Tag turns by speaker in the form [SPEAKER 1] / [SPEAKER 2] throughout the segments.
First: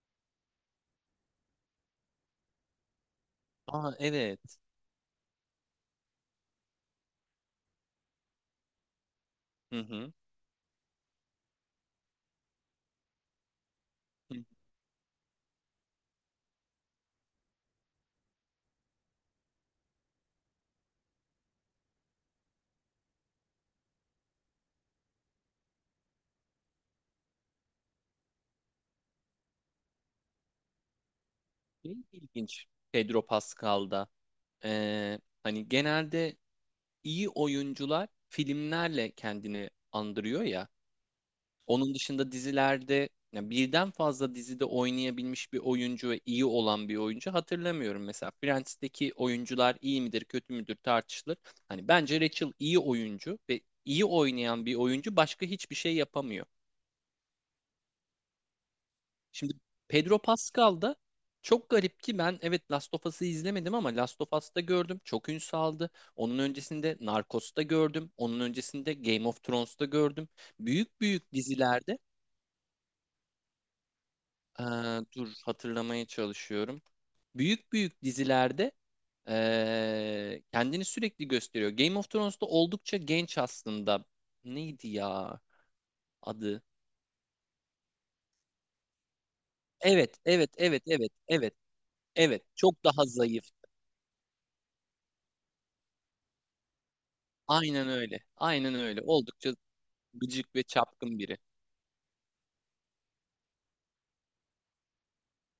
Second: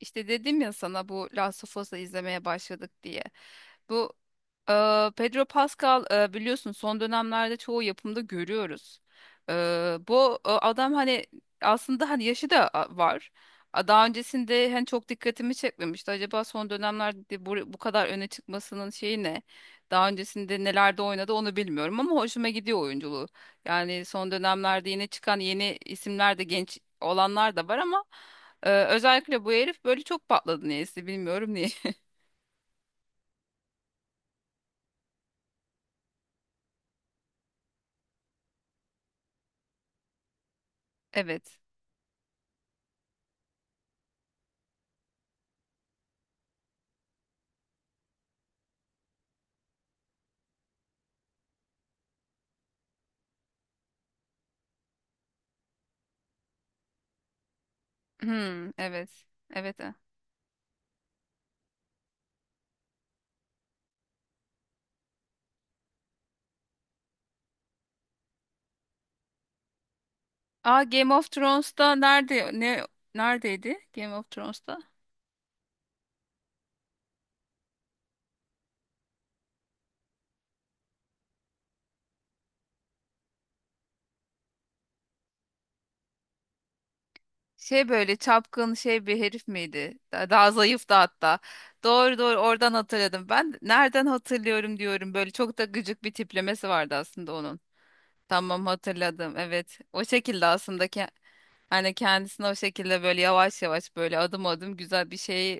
[SPEAKER 1] İşte dedim ya sana bu Last of Us'ı izlemeye başladık diye.
[SPEAKER 2] Aa,
[SPEAKER 1] Bu
[SPEAKER 2] evet.
[SPEAKER 1] Pedro Pascal biliyorsun son dönemlerde çoğu yapımda görüyoruz. E,
[SPEAKER 2] Hı hı.
[SPEAKER 1] bu adam hani aslında hani yaşı da var. Daha
[SPEAKER 2] Hı.
[SPEAKER 1] öncesinde hani çok dikkatimi çekmemişti. Acaba son dönemlerde bu kadar öne çıkmasının şeyi ne? Daha öncesinde nelerde oynadı onu bilmiyorum ama hoşuma gidiyor oyunculuğu. Yani son dönemlerde yine çıkan yeni isimler de genç olanlar da var ama özellikle bu herif böyle çok patladı niyeyse bilmiyorum niye.
[SPEAKER 2] Şey, ilginç Pedro Pascal'da. Hani genelde iyi oyuncular filmlerle kendini andırıyor ya.
[SPEAKER 1] Evet.
[SPEAKER 2] Onun dışında dizilerde ya birden fazla dizide oynayabilmiş bir oyuncu ve iyi olan bir oyuncu hatırlamıyorum. Mesela Friends'teki oyuncular iyi midir kötü müdür tartışılır. Hani bence Rachel iyi oyuncu ve iyi oynayan bir oyuncu başka hiçbir şey yapamıyor.
[SPEAKER 1] Hmm, evet.
[SPEAKER 2] Şimdi
[SPEAKER 1] Evet.
[SPEAKER 2] Pedro Pascal da çok garip ki ben, evet, Last of Us'ı izlemedim ama Last of Us'ta gördüm. Çok ün saldı. Onun öncesinde Narcos'ta gördüm. Onun öncesinde Game of Thrones'ta gördüm.
[SPEAKER 1] Aa,
[SPEAKER 2] Büyük
[SPEAKER 1] Game of
[SPEAKER 2] büyük
[SPEAKER 1] Thrones'ta
[SPEAKER 2] dizilerde.
[SPEAKER 1] neredeydi Game of
[SPEAKER 2] Ee,
[SPEAKER 1] Thrones'ta?
[SPEAKER 2] Dur hatırlamaya çalışıyorum. Büyük büyük dizilerde kendini sürekli gösteriyor. Game of Thrones'ta oldukça genç aslında. Neydi ya adı?
[SPEAKER 1] Şey böyle çapkın şey bir herif miydi?
[SPEAKER 2] Evet,
[SPEAKER 1] Daha
[SPEAKER 2] evet, evet,
[SPEAKER 1] zayıf da
[SPEAKER 2] evet,
[SPEAKER 1] hatta.
[SPEAKER 2] evet,
[SPEAKER 1] Doğru doğru
[SPEAKER 2] evet.
[SPEAKER 1] oradan
[SPEAKER 2] Çok daha
[SPEAKER 1] hatırladım.
[SPEAKER 2] zayıf.
[SPEAKER 1] Ben nereden hatırlıyorum diyorum. Böyle çok da gıcık bir tiplemesi vardı aslında onun.
[SPEAKER 2] Aynen öyle.
[SPEAKER 1] Tamam,
[SPEAKER 2] Aynen öyle.
[SPEAKER 1] hatırladım.
[SPEAKER 2] Oldukça
[SPEAKER 1] Evet. O şekilde
[SPEAKER 2] gıcık ve
[SPEAKER 1] aslında.
[SPEAKER 2] çapkın biri.
[SPEAKER 1] Hani kendisine o şekilde böyle yavaş yavaş böyle adım adım güzel bir şey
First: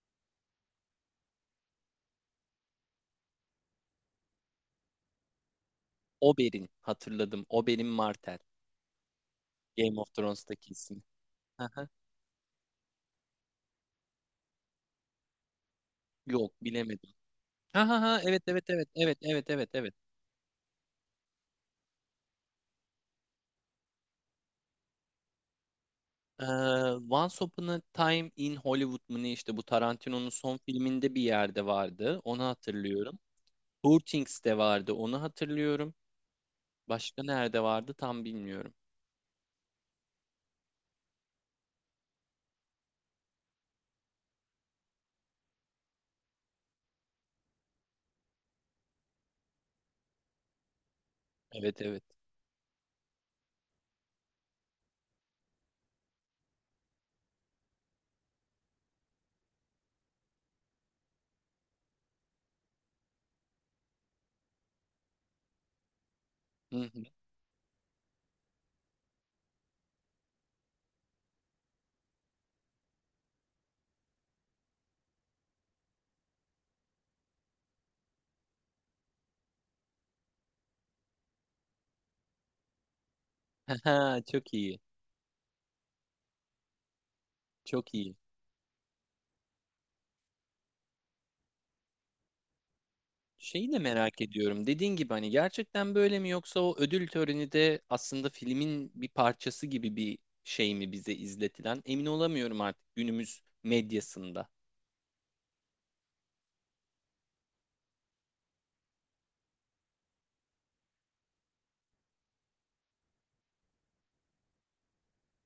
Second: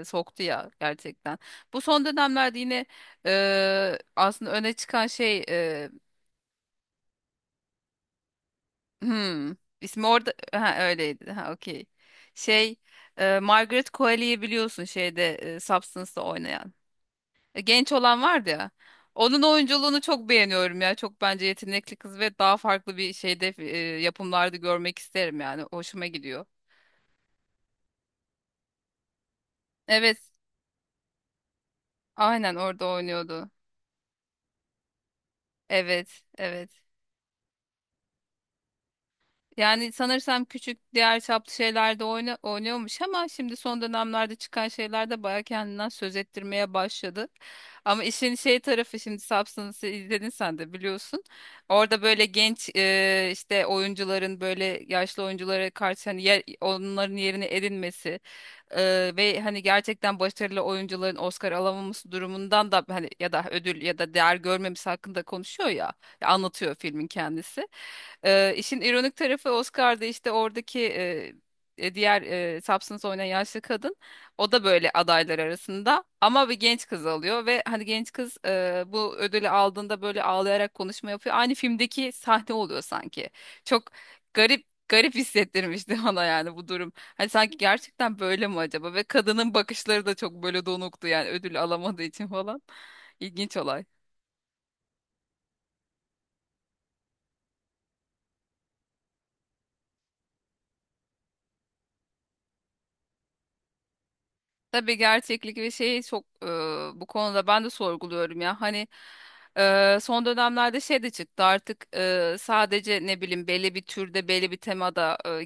[SPEAKER 1] soktu ya gerçekten. Bu son dönemlerde yine aslında öne çıkan şey
[SPEAKER 2] Oberyn, hatırladım. Oberyn Martell.
[SPEAKER 1] hmm,
[SPEAKER 2] Game
[SPEAKER 1] ismi
[SPEAKER 2] of
[SPEAKER 1] orada,
[SPEAKER 2] Thrones'taki
[SPEAKER 1] ha,
[SPEAKER 2] isim.
[SPEAKER 1] öyleydi. Ha, okey.
[SPEAKER 2] Aha.
[SPEAKER 1] Şey Margaret Qualley'i biliyorsun şeyde Substance'da
[SPEAKER 2] Yok,
[SPEAKER 1] oynayan.
[SPEAKER 2] bilemedim.
[SPEAKER 1] E,
[SPEAKER 2] Ha
[SPEAKER 1] genç
[SPEAKER 2] ha ha,
[SPEAKER 1] olan
[SPEAKER 2] evet
[SPEAKER 1] vardı
[SPEAKER 2] evet
[SPEAKER 1] ya.
[SPEAKER 2] evet evet
[SPEAKER 1] Onun
[SPEAKER 2] evet evet evet.
[SPEAKER 1] oyunculuğunu çok beğeniyorum ya. Çok bence yetenekli kız ve daha farklı bir şeyde yapımlarda görmek isterim yani. Hoşuma
[SPEAKER 2] Ee,
[SPEAKER 1] gidiyor.
[SPEAKER 2] Once Upon a Time in Hollywood mu ne, işte bu
[SPEAKER 1] Evet,
[SPEAKER 2] Tarantino'nun son filminde bir yerde vardı. Onu
[SPEAKER 1] aynen orada
[SPEAKER 2] hatırlıyorum.
[SPEAKER 1] oynuyordu.
[SPEAKER 2] Poor Things'te vardı. Onu hatırlıyorum.
[SPEAKER 1] Evet, evet.
[SPEAKER 2] Başka nerede vardı tam bilmiyorum.
[SPEAKER 1] Yani sanırsam küçük diğer çaplı şeylerde oynuyormuş ama şimdi son dönemlerde çıkan şeyler de baya kendinden söz ettirmeye başladı. Ama işin şey tarafı şimdi Substance'ı izledin sen de biliyorsun.
[SPEAKER 2] Evet
[SPEAKER 1] Orada
[SPEAKER 2] evet.
[SPEAKER 1] böyle genç işte oyuncuların böyle yaşlı oyunculara karşı hani onların yerini edinmesi ve hani gerçekten başarılı oyuncuların Oscar alamaması durumundan da hani ya da ödül ya da değer görmemesi hakkında konuşuyor ya, ya anlatıyor
[SPEAKER 2] Hı hı.
[SPEAKER 1] filmin kendisi. İşin ironik tarafı Oscar'da işte oradaki, diğer Substance oynayan yaşlı kadın o da böyle adaylar arasında ama bir genç kız alıyor ve hani genç kız bu ödülü aldığında böyle ağlayarak konuşma yapıyor. Aynı filmdeki sahne oluyor sanki.
[SPEAKER 2] Ha,
[SPEAKER 1] Çok
[SPEAKER 2] ha, çok
[SPEAKER 1] garip
[SPEAKER 2] iyi.
[SPEAKER 1] garip hissettirmişti bana yani bu durum. Hani sanki
[SPEAKER 2] Çok iyi.
[SPEAKER 1] gerçekten böyle mi acaba? Ve kadının bakışları da çok böyle donuktu yani ödül alamadığı için falan. İlginç
[SPEAKER 2] Şeyi de
[SPEAKER 1] olay.
[SPEAKER 2] merak ediyorum. Dediğin gibi hani gerçekten böyle mi, yoksa o ödül töreni de aslında filmin bir parçası gibi bir şey mi bize izletilen? Emin olamıyorum artık günümüz medyasında.
[SPEAKER 1] Tabii gerçeklik ve şeyi çok bu konuda ben de sorguluyorum ya. Hani son dönemlerde şey de çıktı artık, sadece ne bileyim belli bir türde belli bir temada,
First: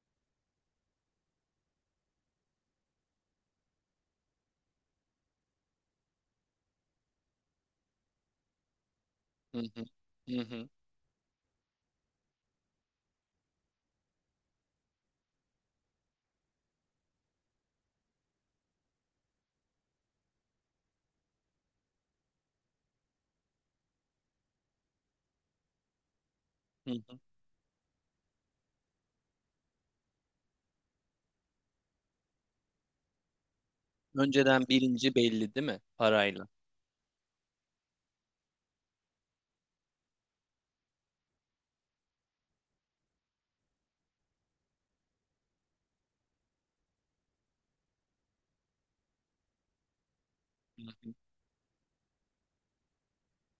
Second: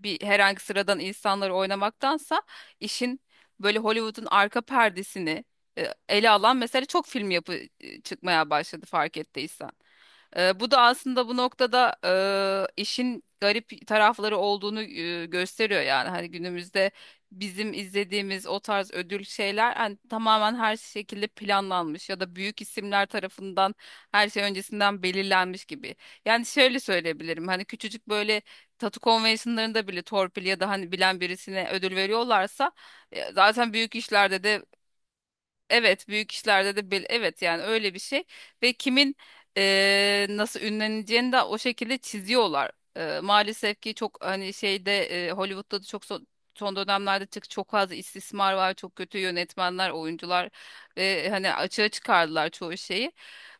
[SPEAKER 1] bir herhangi sıradan insanları oynamaktansa işin böyle Hollywood'un arka perdesini ele alan mesela çok film yapı çıkmaya başladı fark
[SPEAKER 2] Hı
[SPEAKER 1] ettiysen.
[SPEAKER 2] hı, hı
[SPEAKER 1] Ee,
[SPEAKER 2] hı,
[SPEAKER 1] bu da aslında bu noktada işin garip tarafları olduğunu gösteriyor yani hani günümüzde bizim izlediğimiz o tarz ödül şeyler hani tamamen her şekilde planlanmış ya da büyük isimler tarafından her şey öncesinden belirlenmiş gibi. Yani şöyle
[SPEAKER 2] hı hı.
[SPEAKER 1] söyleyebilirim hani küçücük böyle tatu konvensiyonlarında bile torpil ya da hani bilen birisine ödül veriyorlarsa, zaten büyük işlerde de.
[SPEAKER 2] Önceden birinci belli değil mi?
[SPEAKER 1] Evet, büyük
[SPEAKER 2] Parayla.
[SPEAKER 1] işlerde de evet, yani öyle bir şey ve kimin nasıl ünleneceğini de o şekilde çiziyorlar. Maalesef ki çok hani şeyde, Hollywood'da da çok son dönemlerde çok fazla istismar var, çok kötü yönetmenler, oyuncular
[SPEAKER 2] Hı hı.
[SPEAKER 1] ve hani açığa çıkardılar çoğu şeyi.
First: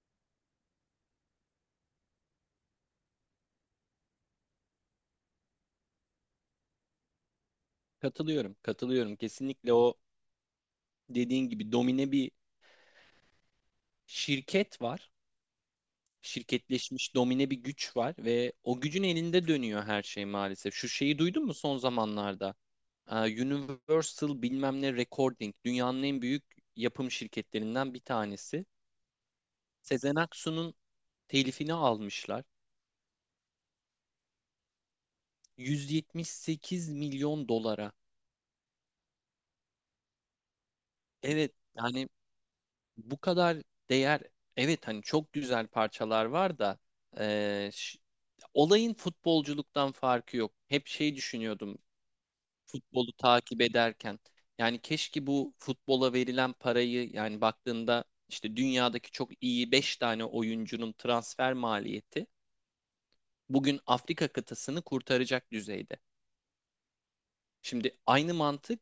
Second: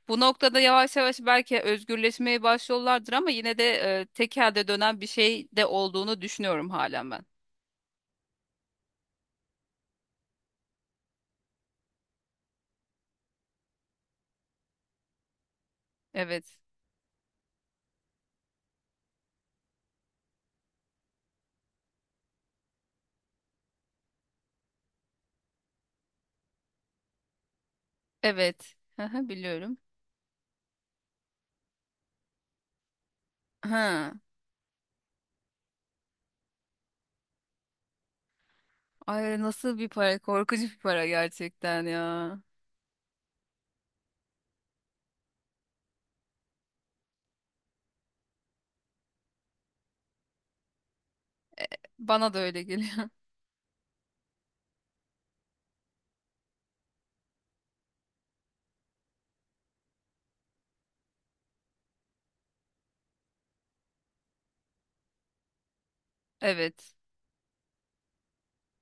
[SPEAKER 1] Bu noktada yavaş yavaş belki özgürleşmeye başlıyorlardır ama yine de tek dönen bir şey de olduğunu düşünüyorum halen ben.
[SPEAKER 2] Katılıyorum, katılıyorum. Kesinlikle o dediğin gibi domine bir şirket var.
[SPEAKER 1] Evet.
[SPEAKER 2] Şirketleşmiş domine bir güç var ve o gücün elinde dönüyor her şey maalesef. Şu şeyi duydun mu son zamanlarda? Ee, Universal bilmem ne Recording dünyanın en büyük yapım şirketlerinden bir tanesi.
[SPEAKER 1] Evet. Hı hı, biliyorum.
[SPEAKER 2] Sezen Aksu'nun telifini almışlar.
[SPEAKER 1] Hı.
[SPEAKER 2] 178 milyon dolara.
[SPEAKER 1] Ay, nasıl bir para? Korkunç bir para
[SPEAKER 2] Evet
[SPEAKER 1] gerçekten
[SPEAKER 2] yani
[SPEAKER 1] ya.
[SPEAKER 2] bu kadar değer, evet hani çok güzel parçalar var da e, ş- olayın futbolculuktan farkı yok. Hep şey düşünüyordum
[SPEAKER 1] Bana da öyle geliyor.
[SPEAKER 2] futbolu takip ederken. Yani keşke bu futbola verilen parayı, yani baktığında işte dünyadaki çok iyi 5 tane oyuncunun transfer maliyeti bugün Afrika kıtasını kurtaracak düzeyde.
[SPEAKER 1] Evet.
[SPEAKER 2] Şimdi aynı mantık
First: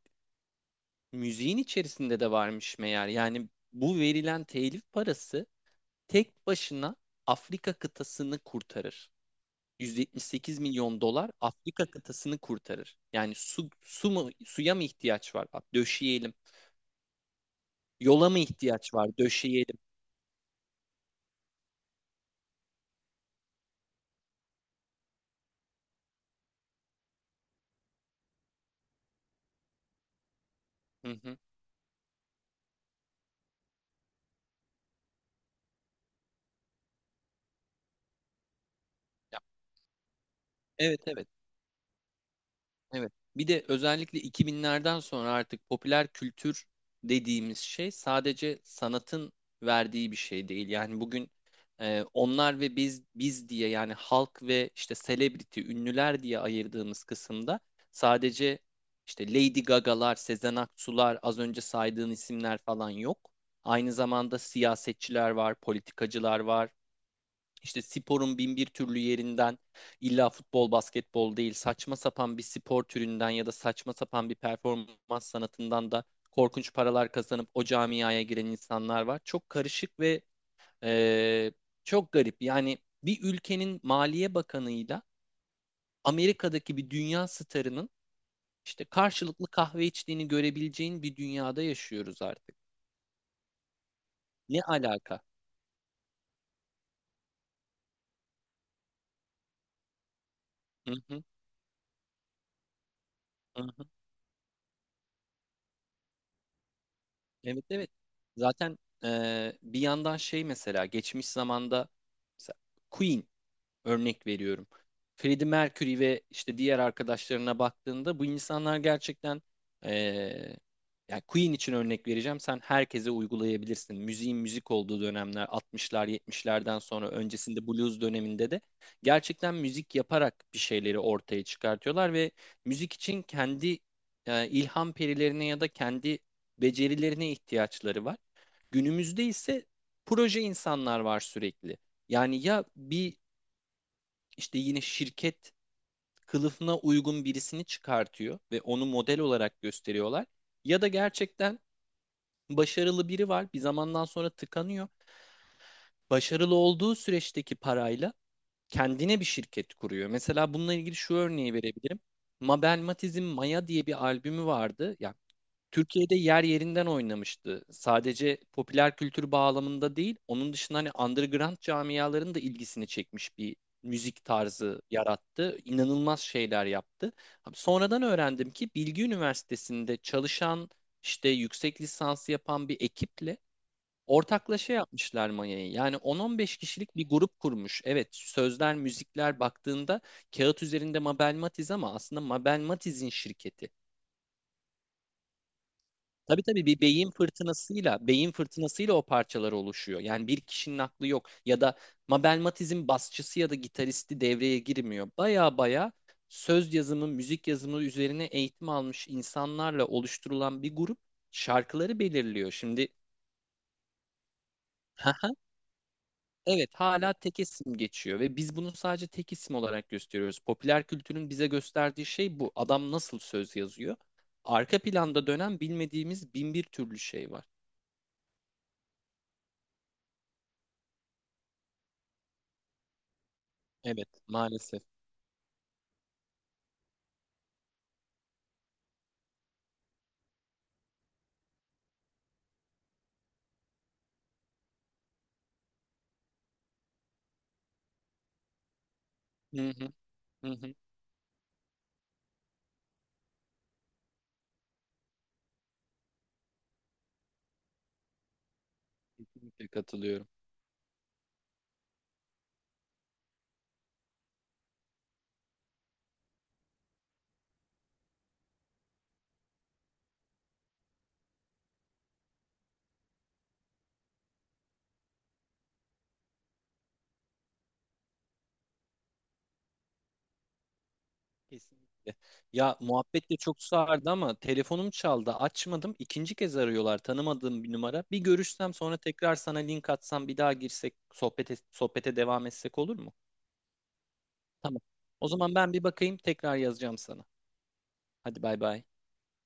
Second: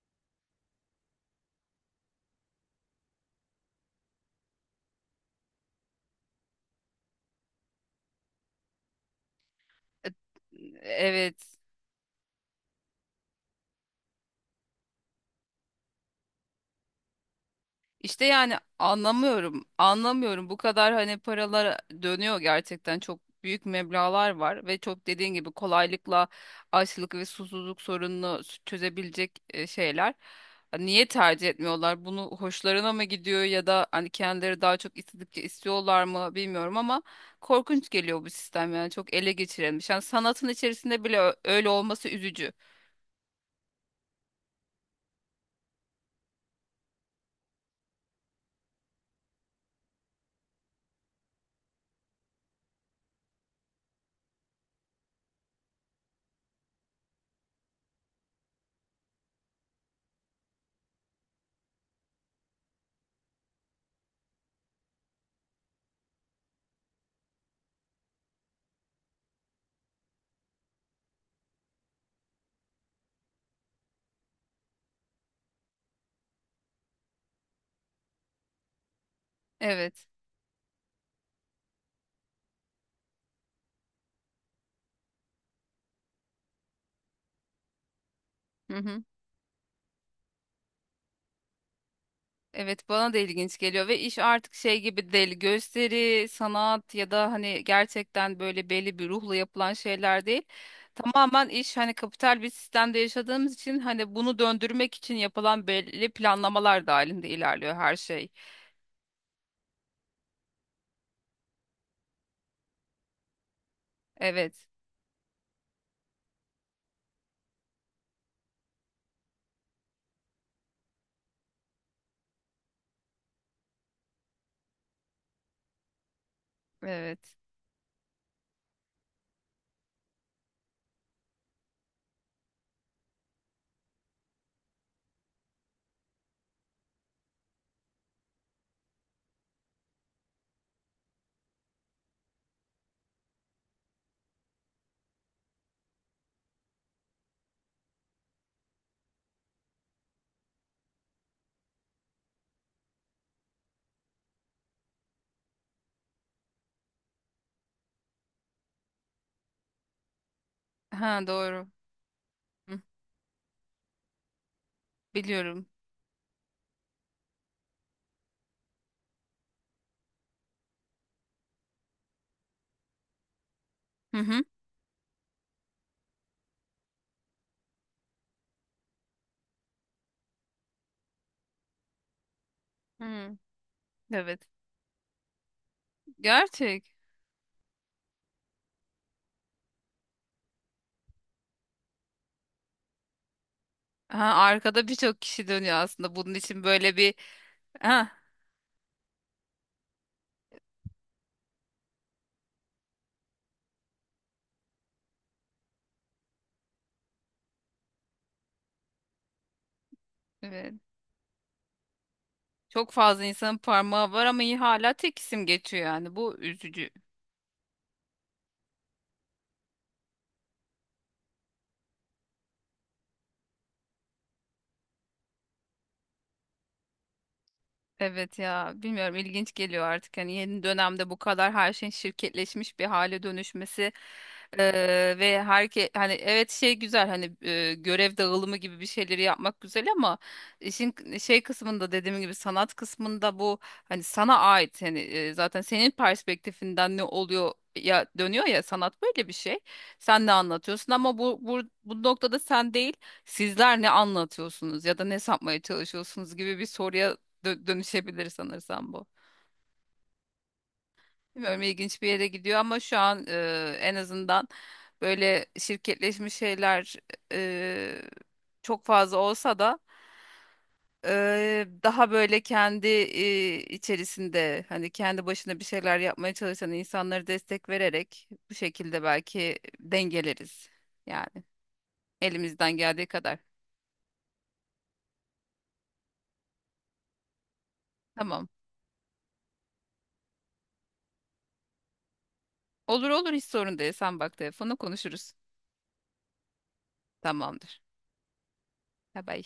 [SPEAKER 2] müziğin içerisinde de varmış meğer. Yani bu verilen telif parası tek başına Afrika kıtasını kurtarır.
[SPEAKER 1] E-
[SPEAKER 2] 178 milyon dolar
[SPEAKER 1] Evet.
[SPEAKER 2] Afrika kıtasını kurtarır. Yani su, su mu, suya mı ihtiyaç var? Bak, döşeyelim.
[SPEAKER 1] İşte
[SPEAKER 2] Yola mı
[SPEAKER 1] yani
[SPEAKER 2] ihtiyaç var?
[SPEAKER 1] anlamıyorum.
[SPEAKER 2] Döşeyelim.
[SPEAKER 1] Anlamıyorum. Bu kadar hani paralar dönüyor gerçekten. Çok büyük meblağlar var ve çok dediğin gibi kolaylıkla açlık ve susuzluk sorununu çözebilecek şeyler. Hani niye
[SPEAKER 2] Hı hı.
[SPEAKER 1] tercih etmiyorlar? Bunu hoşlarına mı gidiyor ya da hani kendileri daha çok istedikçe istiyorlar mı bilmiyorum ama korkunç geliyor bu sistem yani çok ele
[SPEAKER 2] Ya,
[SPEAKER 1] geçirilmiş. Yani sanatın
[SPEAKER 2] evet
[SPEAKER 1] içerisinde bile
[SPEAKER 2] evet
[SPEAKER 1] öyle olması üzücü.
[SPEAKER 2] evet. Bir de özellikle 2000'lerden sonra artık popüler kültür dediğimiz şey sadece sanatın verdiği bir şey değil. Yani bugün onlar ve biz diye, yani halk ve işte celebrity, ünlüler diye ayırdığımız kısımda sadece işte Lady Gaga'lar, Sezen Aksu'lar, az önce saydığın isimler falan yok. Aynı zamanda siyasetçiler var, politikacılar var, İşte sporun bin bir türlü yerinden, illa futbol, basketbol değil, saçma sapan bir spor türünden ya da saçma sapan bir performans sanatından da korkunç paralar kazanıp o camiaya giren insanlar var. Çok karışık
[SPEAKER 1] Evet.
[SPEAKER 2] ve eee, çok garip. Yani bir ülkenin maliye bakanıyla Amerika'daki bir dünya starının işte karşılıklı kahve içtiğini görebileceğin bir dünyada yaşıyoruz artık.
[SPEAKER 1] Evet, bana da ilginç geliyor ve iş artık
[SPEAKER 2] Ne
[SPEAKER 1] şey gibi
[SPEAKER 2] alaka?
[SPEAKER 1] değil gösteri, sanat ya da hani gerçekten böyle belli bir ruhla yapılan şeyler değil.
[SPEAKER 2] Hı hı,
[SPEAKER 1] Tamamen iş hani kapital bir sistemde yaşadığımız için
[SPEAKER 2] hı.
[SPEAKER 1] hani bunu döndürmek için yapılan belli planlamalar dahilinde
[SPEAKER 2] Evet
[SPEAKER 1] ilerliyor
[SPEAKER 2] evet.
[SPEAKER 1] her şey.
[SPEAKER 2] Zaten bir yandan şey, mesela geçmiş zamanda, mesela Queen. Örnek
[SPEAKER 1] Evet.
[SPEAKER 2] veriyorum. Freddie Mercury ve işte diğer arkadaşlarına baktığında bu insanlar gerçekten eee yani Queen için örnek vereceğim. Sen herkese uygulayabilirsin. Müziğin müzik olduğu dönemler altmışlar, yetmişlerden sonra,
[SPEAKER 1] Evet.
[SPEAKER 2] öncesinde blues döneminde de gerçekten müzik yaparak bir şeyleri ortaya çıkartıyorlar ve müzik için kendi ilham perilerine ya da kendi becerilerine ihtiyaçları var. Günümüzde ise proje insanlar var sürekli. Yani ya bir, işte yine şirket kılıfına uygun birisini çıkartıyor ve onu model olarak gösteriyorlar. Ya da gerçekten başarılı biri var, bir zamandan sonra tıkanıyor. Başarılı olduğu süreçteki parayla kendine bir şirket kuruyor. Mesela bununla ilgili şu
[SPEAKER 1] Ha,
[SPEAKER 2] örneği
[SPEAKER 1] doğru.
[SPEAKER 2] verebilirim. Mabel
[SPEAKER 1] Hı,
[SPEAKER 2] Matiz'in Maya diye bir albümü vardı. Ya
[SPEAKER 1] biliyorum.
[SPEAKER 2] Türkiye'de yer yerinden oynamıştı. Sadece popüler kültür bağlamında değil, onun dışında hani underground camiaların da ilgisini çekmiş bir
[SPEAKER 1] Hı
[SPEAKER 2] müzik
[SPEAKER 1] hı.
[SPEAKER 2] tarzı yarattı. İnanılmaz şeyler yaptı. Abi, sonradan öğrendim ki Bilgi Üniversitesi'nde çalışan, işte yüksek lisansı yapan bir
[SPEAKER 1] Hı,
[SPEAKER 2] ekiple
[SPEAKER 1] evet.
[SPEAKER 2] ortaklaşa yapmışlar Maya'yı. Yani 10-15
[SPEAKER 1] Gerçek.
[SPEAKER 2] kişilik bir grup kurmuş. Evet, sözler, müzikler baktığında kağıt üzerinde Mabel Matiz ama aslında Mabel Matiz'in şirketi.
[SPEAKER 1] Ha, arkada birçok kişi dönüyor aslında bunun
[SPEAKER 2] Tabii
[SPEAKER 1] için
[SPEAKER 2] tabii, bir
[SPEAKER 1] böyle
[SPEAKER 2] beyin
[SPEAKER 1] bir,
[SPEAKER 2] fırtınasıyla,
[SPEAKER 1] ha,
[SPEAKER 2] beyin fırtınasıyla o parçalar oluşuyor. Yani bir kişinin aklı yok ya da Mabel Matiz'in basçısı ya da gitaristi devreye girmiyor. Baya baya söz yazımı, müzik yazımı üzerine eğitim almış insanlarla oluşturulan
[SPEAKER 1] evet.
[SPEAKER 2] bir grup şarkıları belirliyor. Şimdi
[SPEAKER 1] Çok fazla insanın parmağı var ama iyi hala tek
[SPEAKER 2] haha,
[SPEAKER 1] isim geçiyor yani. Bu
[SPEAKER 2] evet
[SPEAKER 1] üzücü.
[SPEAKER 2] hala tek isim geçiyor ve biz bunu sadece tek isim olarak gösteriyoruz. Popüler kültürün bize gösterdiği şey bu. Adam nasıl söz yazıyor? Arka planda dönen bilmediğimiz bin bir türlü şey var.
[SPEAKER 1] Evet ya, bilmiyorum, ilginç geliyor artık hani yeni dönemde bu kadar her şeyin şirketleşmiş bir hale dönüşmesi,
[SPEAKER 2] Evet, maalesef.
[SPEAKER 1] ve hani, evet, şey güzel, hani görev dağılımı gibi bir şeyleri yapmak güzel ama işin şey kısmında dediğim gibi sanat kısmında bu hani sana ait, hani zaten senin perspektifinden ne oluyor ya dönüyor ya, sanat böyle bir şey,
[SPEAKER 2] Hı hı,
[SPEAKER 1] sen ne
[SPEAKER 2] hı hı.
[SPEAKER 1] anlatıyorsun ama bu noktada sen değil sizler ne anlatıyorsunuz ya da ne satmaya çalışıyorsunuz gibi bir soruya dönüşebilir sanırsam bu.
[SPEAKER 2] Kesinlikle katılıyorum.
[SPEAKER 1] Bilmiyorum, ilginç bir yere gidiyor ama şu an en azından böyle şirketleşmiş şeyler e, çok fazla olsa da daha böyle kendi içerisinde hani kendi başına bir şeyler yapmaya çalışan insanları destek vererek bu şekilde belki dengeleriz. Yani
[SPEAKER 2] Kesinlikle. Ya,
[SPEAKER 1] elimizden geldiği
[SPEAKER 2] muhabbet de
[SPEAKER 1] kadar.
[SPEAKER 2] çok sardı ama telefonum çaldı. Açmadım. İkinci kez arıyorlar. Tanımadığım bir numara. Bir
[SPEAKER 1] Tamam.
[SPEAKER 2] görüşsem, sonra tekrar sana link atsam, bir daha girsek sohbete, sohbete devam etsek olur
[SPEAKER 1] Olur
[SPEAKER 2] mu?
[SPEAKER 1] olur, hiç sorun değil. Sen bak telefonu
[SPEAKER 2] Tamam. O
[SPEAKER 1] konuşuruz.
[SPEAKER 2] zaman ben bir bakayım, tekrar yazacağım sana.
[SPEAKER 1] Tamamdır.
[SPEAKER 2] Hadi bay bay.
[SPEAKER 1] Bye bye.